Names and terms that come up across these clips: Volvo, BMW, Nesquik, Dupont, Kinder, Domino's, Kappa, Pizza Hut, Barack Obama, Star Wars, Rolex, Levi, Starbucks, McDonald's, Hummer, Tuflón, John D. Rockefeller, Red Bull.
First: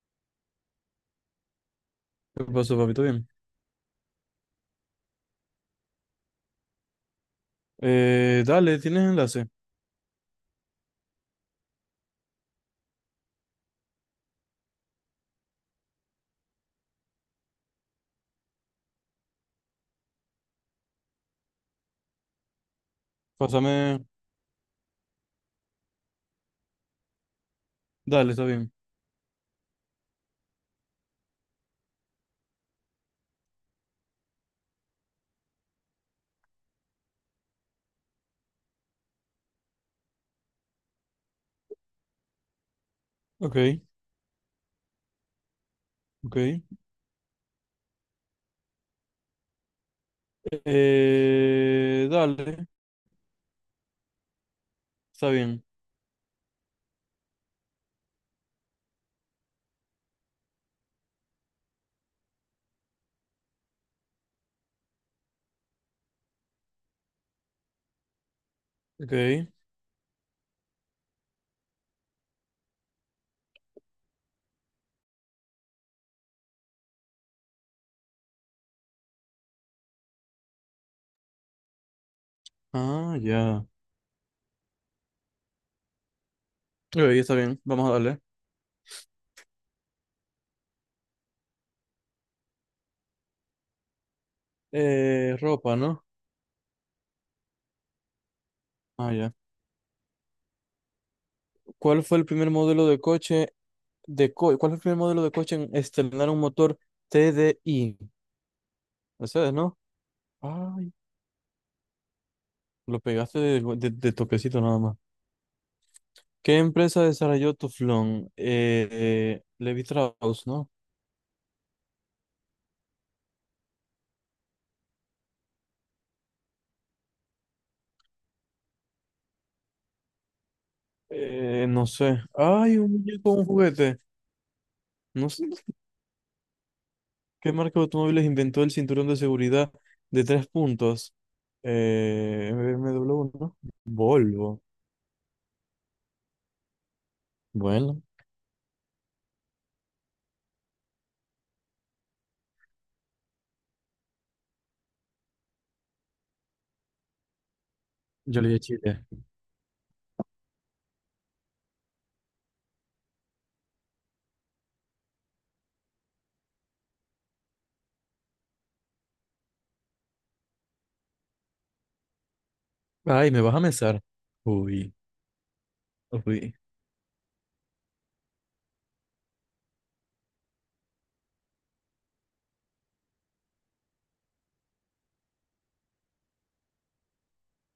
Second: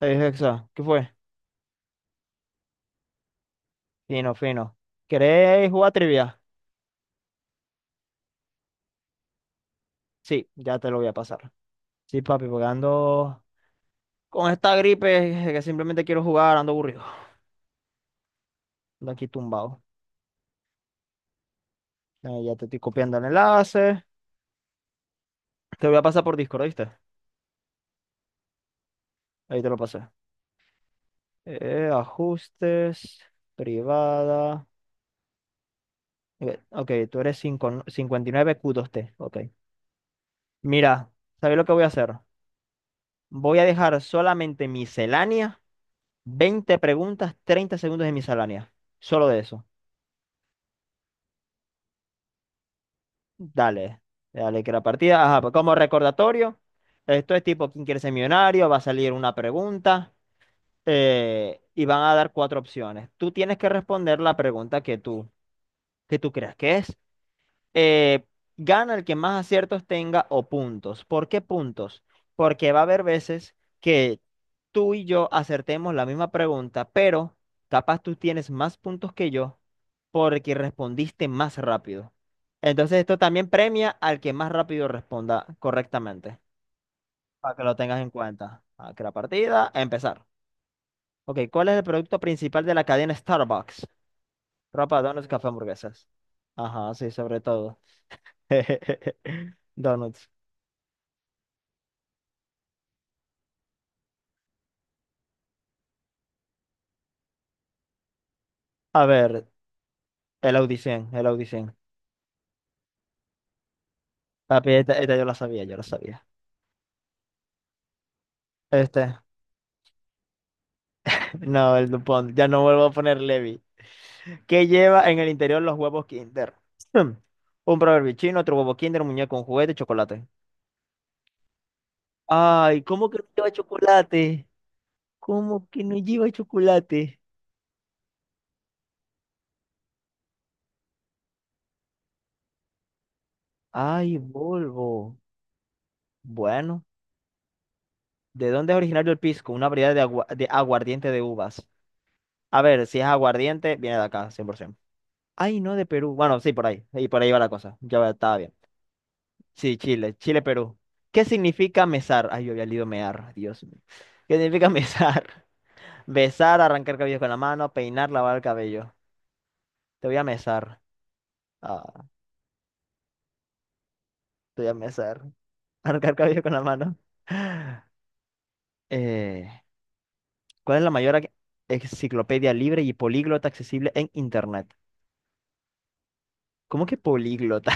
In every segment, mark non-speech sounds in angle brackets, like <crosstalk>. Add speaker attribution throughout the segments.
Speaker 1: Es exacto. ¿Qué fue?
Speaker 2: ¿Qué pasó, papito? Bien.
Speaker 1: Fino, fino. ¿Querés jugar trivia?
Speaker 2: Dale, ¿tienes enlace?
Speaker 1: Sí, ya te lo voy a pasar. Sí, papi, porque ando con esta gripe que simplemente quiero jugar, ando aburrido. Ando aquí tumbado. Ya te estoy copiando el enlace.
Speaker 2: Pásame.
Speaker 1: Te lo voy a pasar por Discord, ¿viste?
Speaker 2: Dale, está bien.
Speaker 1: Ahí te lo pasé. Ajustes, privada. Ok, tú eres 559Q2T. Ok. Mira, ¿sabes lo que voy a hacer? Voy a
Speaker 2: Ok,
Speaker 1: dejar solamente miscelánea,
Speaker 2: ok.
Speaker 1: 20 preguntas, 30 segundos de miscelánea. Solo de eso.
Speaker 2: Dale,
Speaker 1: Dale, dale que la partida.
Speaker 2: está
Speaker 1: Ajá, pues
Speaker 2: bien.
Speaker 1: como recordatorio, esto es tipo ¿quién quiere ser millonario? Va a salir una pregunta y van a dar cuatro opciones. Tú tienes que responder la pregunta que tú creas que es eh, gana el
Speaker 2: Ok.
Speaker 1: que más aciertos tenga o puntos. ¿Por qué puntos? Porque va a haber veces que tú y yo acertemos la misma pregunta, pero capaz tú tienes más puntos que yo porque respondiste más rápido. Entonces
Speaker 2: Ah,
Speaker 1: esto también
Speaker 2: ya.
Speaker 1: premia al que más rápido responda correctamente,
Speaker 2: Ok, está
Speaker 1: para
Speaker 2: bien.
Speaker 1: que lo
Speaker 2: Vamos a
Speaker 1: tengas en
Speaker 2: darle.
Speaker 1: cuenta. Aquí la partida, a empezar. Ok, ¿cuál es el producto principal de la cadena Starbucks? Ropa, donuts, café,
Speaker 2: Ropa, ¿no?
Speaker 1: hamburguesas. Ajá, sí, sobre todo.
Speaker 2: Ah, ya.
Speaker 1: <laughs> Donuts.
Speaker 2: ¿Cuál fue el primer modelo de coche ¿Cuál fue el primer modelo de coche en estrenar un motor T TDI?
Speaker 1: A ver,
Speaker 2: Mercedes, ¿no?
Speaker 1: el
Speaker 2: Ay,
Speaker 1: Audicien, el Audicien.
Speaker 2: lo pegaste de, de toquecito
Speaker 1: Papi,
Speaker 2: nada más.
Speaker 1: esta yo la sabía, yo la sabía.
Speaker 2: ¿Qué empresa desarrolló Tuflón?
Speaker 1: Este,
Speaker 2: Levi Strauss, ¿no?
Speaker 1: <laughs> no, el Dupont. Ya no vuelvo a poner Levi. ¿Qué lleva en el interior los huevos Kinder? <clears throat> Hmm. Un proverbio chino, otro huevo Kinder, un muñeco, un juguete, chocolate.
Speaker 2: No sé. Ay,
Speaker 1: Ay,
Speaker 2: un
Speaker 1: ¿cómo que no
Speaker 2: muñeco, un
Speaker 1: lleva
Speaker 2: juguete.
Speaker 1: chocolate?
Speaker 2: No sé
Speaker 1: ¿Cómo que no lleva chocolate?
Speaker 2: qué marca de automóviles inventó el cinturón de seguridad de tres puntos. B M BMW, ¿no?
Speaker 1: Ay,
Speaker 2: Volvo.
Speaker 1: Volvo. Bueno,
Speaker 2: Bueno,
Speaker 1: ¿de dónde es originario el pisco? Una variedad de, agua- de aguardiente de uvas. A ver, si es aguardiente, viene de acá, 100%. Ay, no, de Perú. Bueno, sí, por ahí. Y por ahí va la cosa. Ya va- estaba
Speaker 2: yo le
Speaker 1: bien.
Speaker 2: dije Chile.
Speaker 1: Sí, Chile. Chile, Perú. ¿Qué significa mesar? Ay, yo había leído mear. Dios mío. ¿Qué significa mesar? <laughs> Besar, arrancar cabellos con la mano, peinar, lavar el cabello. Te voy a mesar. Ah,
Speaker 2: Ay, ¿me vas a mesar?
Speaker 1: te voy a
Speaker 2: Uy,
Speaker 1: mesar. <laughs> Arrancar cabello con
Speaker 2: uy.
Speaker 1: la mano. <laughs> Eh, ¿cuál es la mayor ac- enciclopedia libre y políglota accesible en Internet? ¿Cómo que políglota?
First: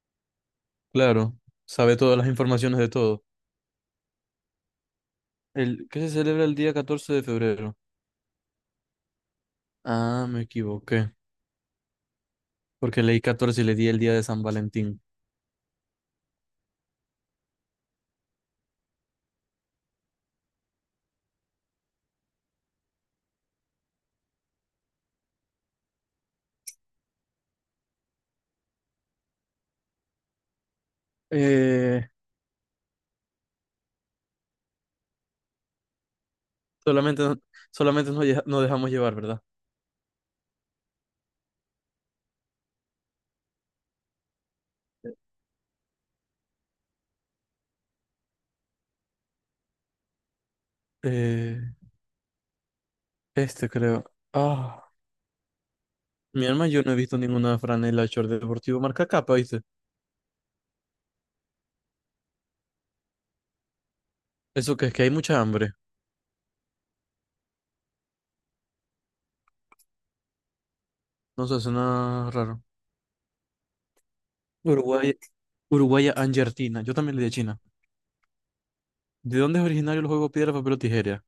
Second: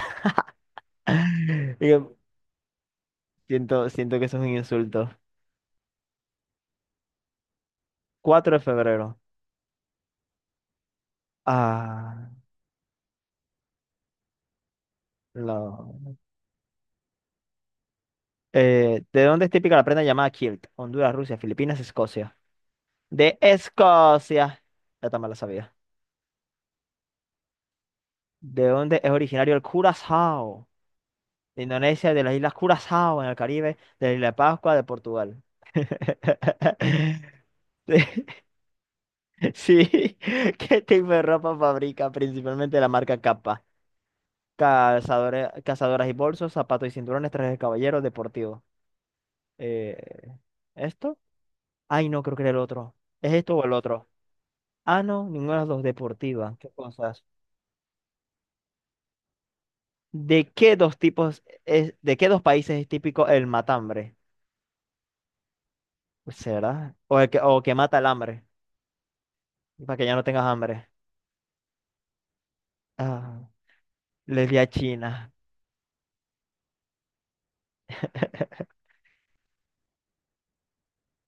Speaker 2: Claro,
Speaker 1: <laughs>
Speaker 2: sabe
Speaker 1: Digo,
Speaker 2: todas las informaciones de todo.
Speaker 1: siento que eso es un insulto.
Speaker 2: El, ¿qué se celebra el día 14 de febrero?
Speaker 1: 4 de febrero.
Speaker 2: Ah, me equivoqué,
Speaker 1: Ah.
Speaker 2: porque leí 14 y le di el día de San Valentín.
Speaker 1: No. ¿De dónde es típica la prenda llamada kilt? Honduras, Rusia, Filipinas, Escocia. De Escocia. Ya también la sabía. ¿De dónde es originario el curazao? De
Speaker 2: Eh,
Speaker 1: Indonesia, de las islas Curazao en el Caribe, de la isla de Pascua, de Portugal.
Speaker 2: Solamente,
Speaker 1: <laughs>
Speaker 2: no, nos dejamos llevar, ¿verdad?
Speaker 1: Sí, <laughs> ¿qué tipo de ropa fabrica? Principalmente la marca Kappa. Calzadores, cazadoras y bolsos, zapatos y cinturones, trajes de caballero, deportivo. Eh, ¿Esto?
Speaker 2: Eh,
Speaker 1: Ay, no, creo que era el otro. ¿Es esto o
Speaker 2: Este
Speaker 1: el otro?
Speaker 2: creo. Ah,
Speaker 1: Ah, no, ninguna de las dos
Speaker 2: mi
Speaker 1: deportiva.
Speaker 2: alma,
Speaker 1: ¿Qué
Speaker 2: yo no he visto
Speaker 1: cosas?
Speaker 2: ninguna franela short deportivo marca capa, ¿viste?
Speaker 1: ¿De qué dos tipos es, de qué dos países es típico el matambre?
Speaker 2: Eso que es que hay mucha hambre.
Speaker 1: Pues, ¿será? O el que, o que mata el hambre, para que ya no tengas hambre.
Speaker 2: No sé, suena raro.
Speaker 1: Ah, le di a
Speaker 2: Uruguaya,
Speaker 1: China.
Speaker 2: Uruguaya Angertina. Yo también le di a China.
Speaker 1: <laughs>
Speaker 2: ¿De dónde es originario el juego piedra, papel o tijera?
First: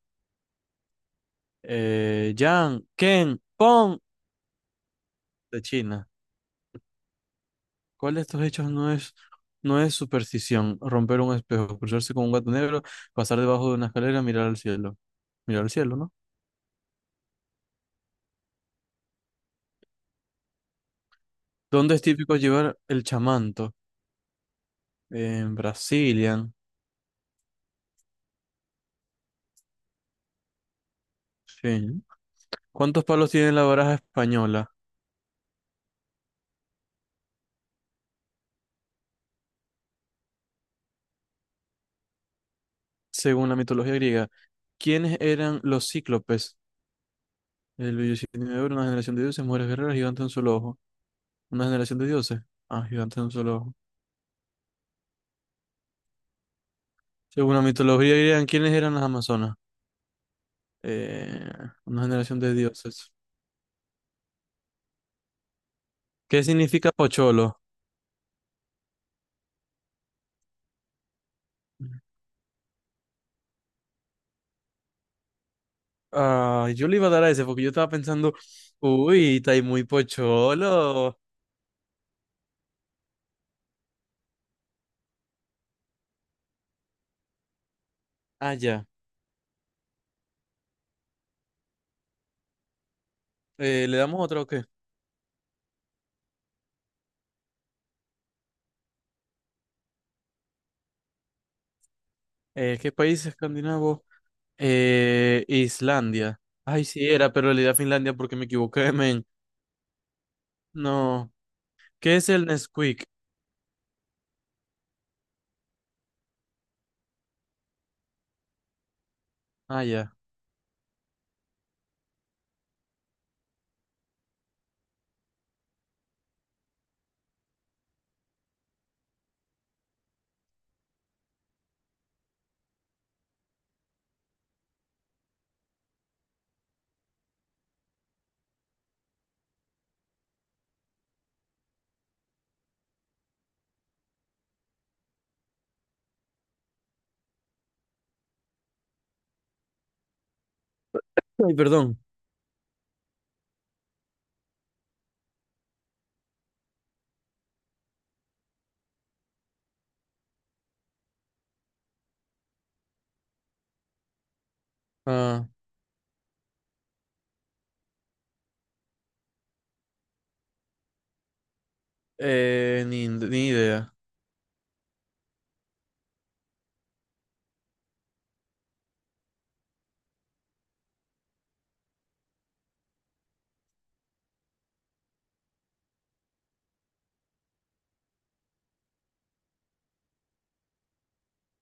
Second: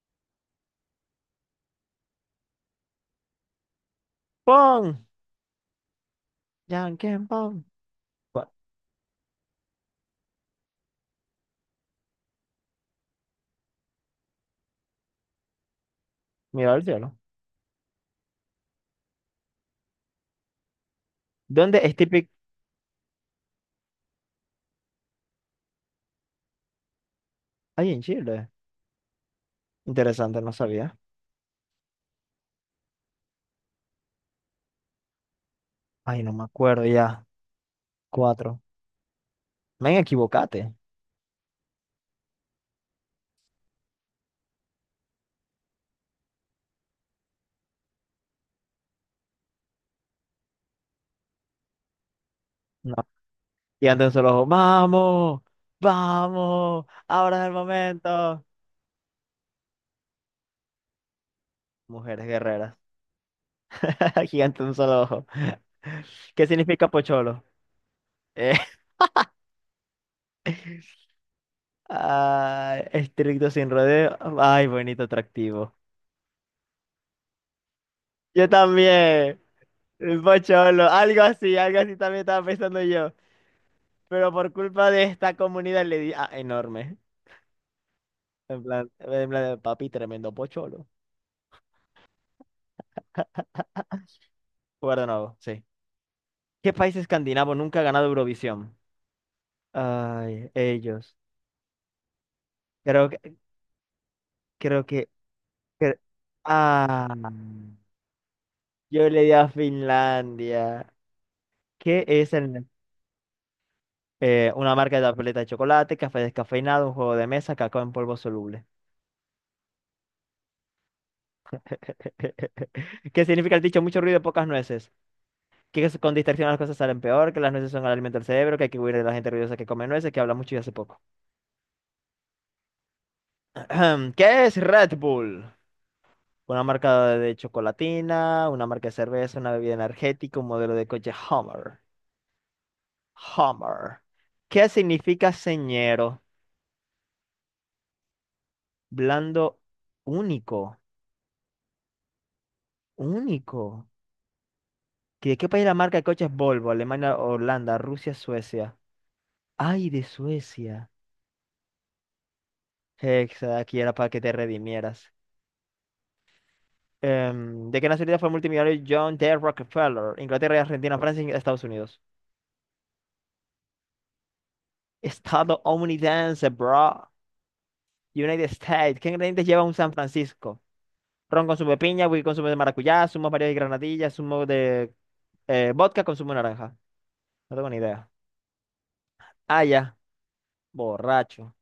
Speaker 2: Yang, Ken, Pong.
Speaker 1: ¡Pon!
Speaker 2: De China.
Speaker 1: ¡Yanquen, pon!
Speaker 2: ¿Cuál de estos
Speaker 1: Bueno,
Speaker 2: hechos no es, ¿No es superstición? Romper un espejo, cruzarse con un gato negro, pasar debajo de una escalera, mirar al cielo. Mirar al cielo, ¿no?
Speaker 1: mira al cielo. ¿Dónde es
Speaker 2: ¿Dónde es
Speaker 1: típico?
Speaker 2: típico llevar el chamanto? En Brasilia.
Speaker 1: Ay, en Chile. Interesante, no sabía.
Speaker 2: Sí. ¿Cuántos palos tiene la baraja española?
Speaker 1: Ay, no me acuerdo ya. Cuatro. Me equivocate.
Speaker 2: Según la mitología griega, ¿quiénes eran los cíclopes? El de oro, una generación de dioses, mujeres guerreras, gigantes de un solo ojo. ¿Una generación de dioses? Ah, gigantes de un solo ojo.
Speaker 1: Y andan solo, ojo, vamos, vamos, ahora es el
Speaker 2: Según la mitología
Speaker 1: momento.
Speaker 2: griega, ¿quiénes eran las amazonas? Eh, una
Speaker 1: Mujeres
Speaker 2: generación de
Speaker 1: guerreras.
Speaker 2: dioses.
Speaker 1: <laughs> Gigante de un solo ojo. <laughs>
Speaker 2: ¿Qué
Speaker 1: ¿Qué significa
Speaker 2: significa
Speaker 1: pocholo?
Speaker 2: pocholo?
Speaker 1: Eh, <laughs> ah, estricto sin rodeo. Ay, bonito atractivo.
Speaker 2: Ah, yo le iba a dar a ese porque yo estaba pensando,
Speaker 1: Yo
Speaker 2: uy,
Speaker 1: también.
Speaker 2: está ahí muy
Speaker 1: El Pocholo.
Speaker 2: pocholo.
Speaker 1: Algo así también estaba pensando yo. Pero por culpa de esta comunidad le di. Ah, enorme.
Speaker 2: Ah,
Speaker 1: En
Speaker 2: ya.
Speaker 1: plan, en plan, papi, tremendo pocholo.
Speaker 2: ¿Le damos otro o qué?
Speaker 1: Jugar sí. ¿Qué país escandinavo nunca ha ganado Eurovisión? Ay, ellos.
Speaker 2: ¿Qué
Speaker 1: Creo
Speaker 2: país
Speaker 1: que,
Speaker 2: escandinavo?
Speaker 1: creo que, cre-
Speaker 2: Islandia. Ay, sí,
Speaker 1: ah,
Speaker 2: era, pero le di a Finlandia porque me equivoqué, <laughs>
Speaker 1: yo le
Speaker 2: men.
Speaker 1: di a Finlandia.
Speaker 2: No.
Speaker 1: ¿Qué
Speaker 2: ¿Qué es
Speaker 1: es
Speaker 2: el
Speaker 1: el,
Speaker 2: Nesquik?
Speaker 1: una marca de tableta de chocolate, café descafeinado, un juego de mesa, cacao en polvo soluble?
Speaker 2: Ah, ya.
Speaker 1: <laughs> ¿Qué significa el dicho? Mucho ruido, pocas nueces. Que es- con distracción las cosas salen peor, que las nueces son el alimento del cerebro, que hay que huir de la gente ruidosa que come nueces, que habla mucho y hace poco. <clears throat> ¿Qué es Red Bull? Una marca de chocolatina, una marca de cerveza, una bebida energética, un modelo de coche Hummer. Hummer. ¿Qué significa señero? Blando único.
Speaker 2: Ay, perdón.
Speaker 1: Único. ¿De qué país la marca de coches Volvo? Alemania, Holanda, Rusia, Suecia. Ay, de Suecia. Hexa, aquí era para que te redimieras.
Speaker 2: Ah,
Speaker 1: ¿De qué nacionalidad fue el multimillonario John D. Rockefeller? Inglaterra, Argentina, Francia y Estados Unidos.
Speaker 2: ni idea.
Speaker 1: Estadounidense, bro. United States. ¿Qué ingredientes lleva un San Francisco? Ron con zumo de piña, whisky con zumo de maracuyá, zumo de varios y granadillas, zumo de vodka con zumo de naranja. No tengo ni idea. Ah, ya, borracho.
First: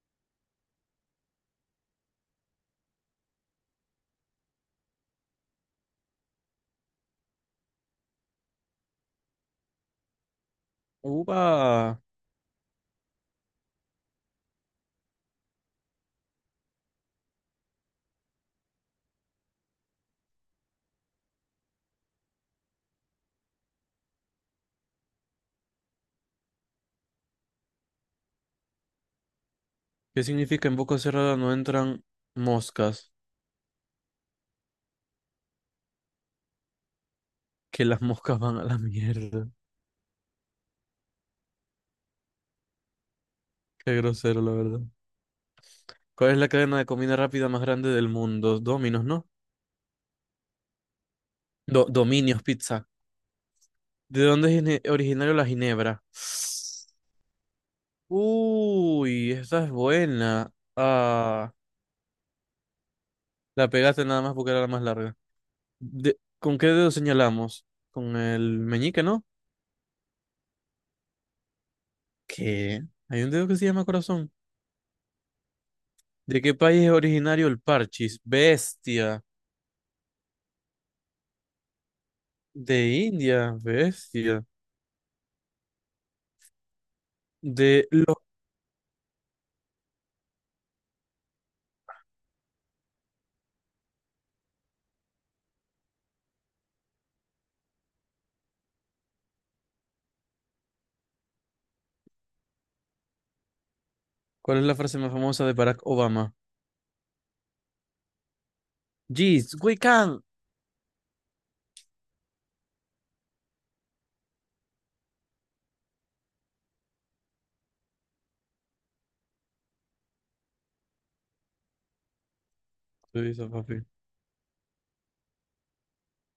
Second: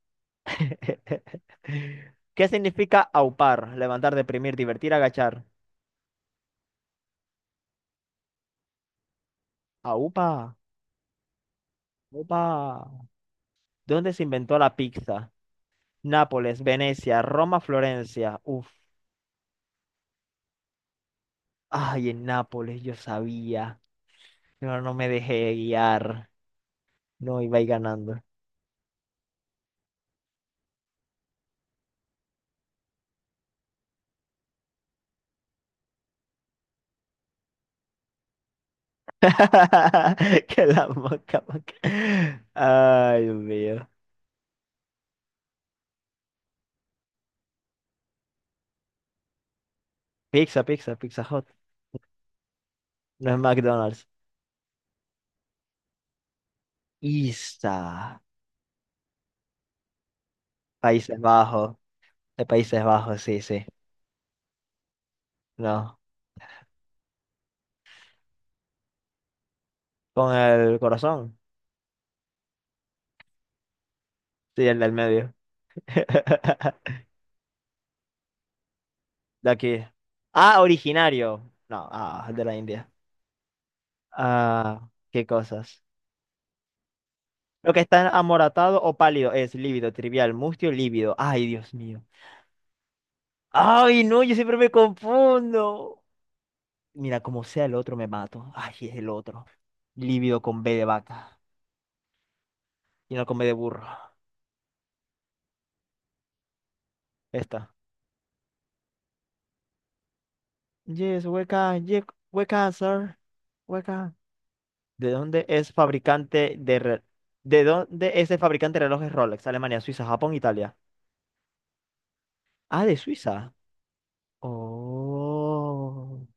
Speaker 1: <laughs> ¿Qué significa aupar? Levantar, deprimir, divertir, agachar. Aupa,
Speaker 2: Uva.
Speaker 1: aupa. ¿Dónde se inventó la pizza? Nápoles, Venecia, Roma, Florencia. Uf. Ay, en Nápoles, yo sabía. Pero no me dejé guiar. No iba a ir ganando.
Speaker 2: ¿Qué significa en boca cerrada no entran moscas? Que las <laughs> moscas van a la mierda.
Speaker 1: <laughs> Que la moca, moca. Ay, Dios mío.
Speaker 2: Qué grosero, la verdad. ¿Cuál es la cadena de comida rápida más grande del mundo? Domino's, ¿no?
Speaker 1: Pizza, pizza, Pizza Hot.
Speaker 2: Dominios Pizza.
Speaker 1: No es McDonald's.
Speaker 2: ¿De dónde es originario la ginebra?
Speaker 1: Isa.
Speaker 2: Uy, esa es buena.
Speaker 1: Países
Speaker 2: Ah,
Speaker 1: Bajos. De Países Bajos, sí, sí.
Speaker 2: la pegaste nada más porque era la más larga.
Speaker 1: No.
Speaker 2: ¿Con qué dedo señalamos? Con el meñique, ¿no?
Speaker 1: Con el corazón.
Speaker 2: ¿Qué? Hay un dedo que se llama corazón.
Speaker 1: Sí, el del medio.
Speaker 2: ¿De qué país es
Speaker 1: <laughs>
Speaker 2: originario el parchis? Bestia.
Speaker 1: De aquí. Ah, originario. No, ah, de la India.
Speaker 2: De India, bestia.
Speaker 1: Ah, qué cosas. Lo que
Speaker 2: De
Speaker 1: está
Speaker 2: lo...
Speaker 1: amoratado o pálido es lívido, trivial, mustio, lívido. Ay, Dios mío. Ay, no, yo siempre me confundo. Mira, como sea el otro, me mato. Ay, es el otro. Lívido con B de vaca y no con B de burro.
Speaker 2: ¿Cuál es la frase más famosa de Barack Obama?
Speaker 1: Esta.
Speaker 2: Jeez, we can.
Speaker 1: Yes, we can, sir. We can. ¿De dónde es fabricante de re- ¿De dónde es el fabricante de relojes Rolex? Alemania, Suiza, Japón, Italia. Ah, de
Speaker 2: Tú dices,
Speaker 1: Suiza.
Speaker 2: papi.
Speaker 1: Oh.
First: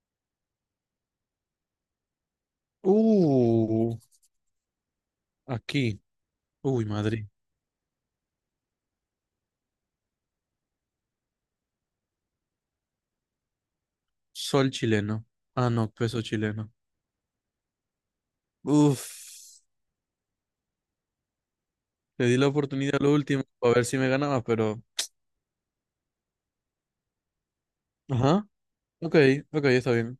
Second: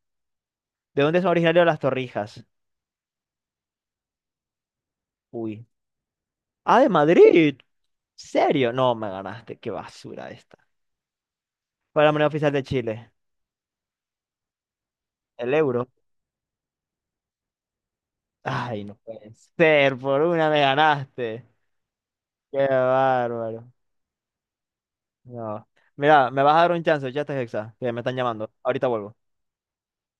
Speaker 1: ¿De dónde son originarios las torrijas?
Speaker 2: Uh,
Speaker 1: Uy.
Speaker 2: aquí.
Speaker 1: Ah,
Speaker 2: Uy,
Speaker 1: de
Speaker 2: Madrid.
Speaker 1: Madrid. ¿Serio? No, me ganaste. Qué basura esta. ¿Cuál es la moneda oficial de Chile?
Speaker 2: Sol chileno.
Speaker 1: El
Speaker 2: Ah,
Speaker 1: euro.
Speaker 2: no, peso chileno.
Speaker 1: Ay, no puede
Speaker 2: Uf.
Speaker 1: ser. Por una me ganaste.
Speaker 2: Le di la
Speaker 1: Qué
Speaker 2: oportunidad a lo último
Speaker 1: bárbaro.
Speaker 2: para ver si me ganaba, pero...
Speaker 1: No. Mira, me vas a dar un chance, ya estás hexa, que me están
Speaker 2: Ajá.
Speaker 1: llamando. Ahorita
Speaker 2: Ok,
Speaker 1: vuelvo.
Speaker 2: ok, está bien.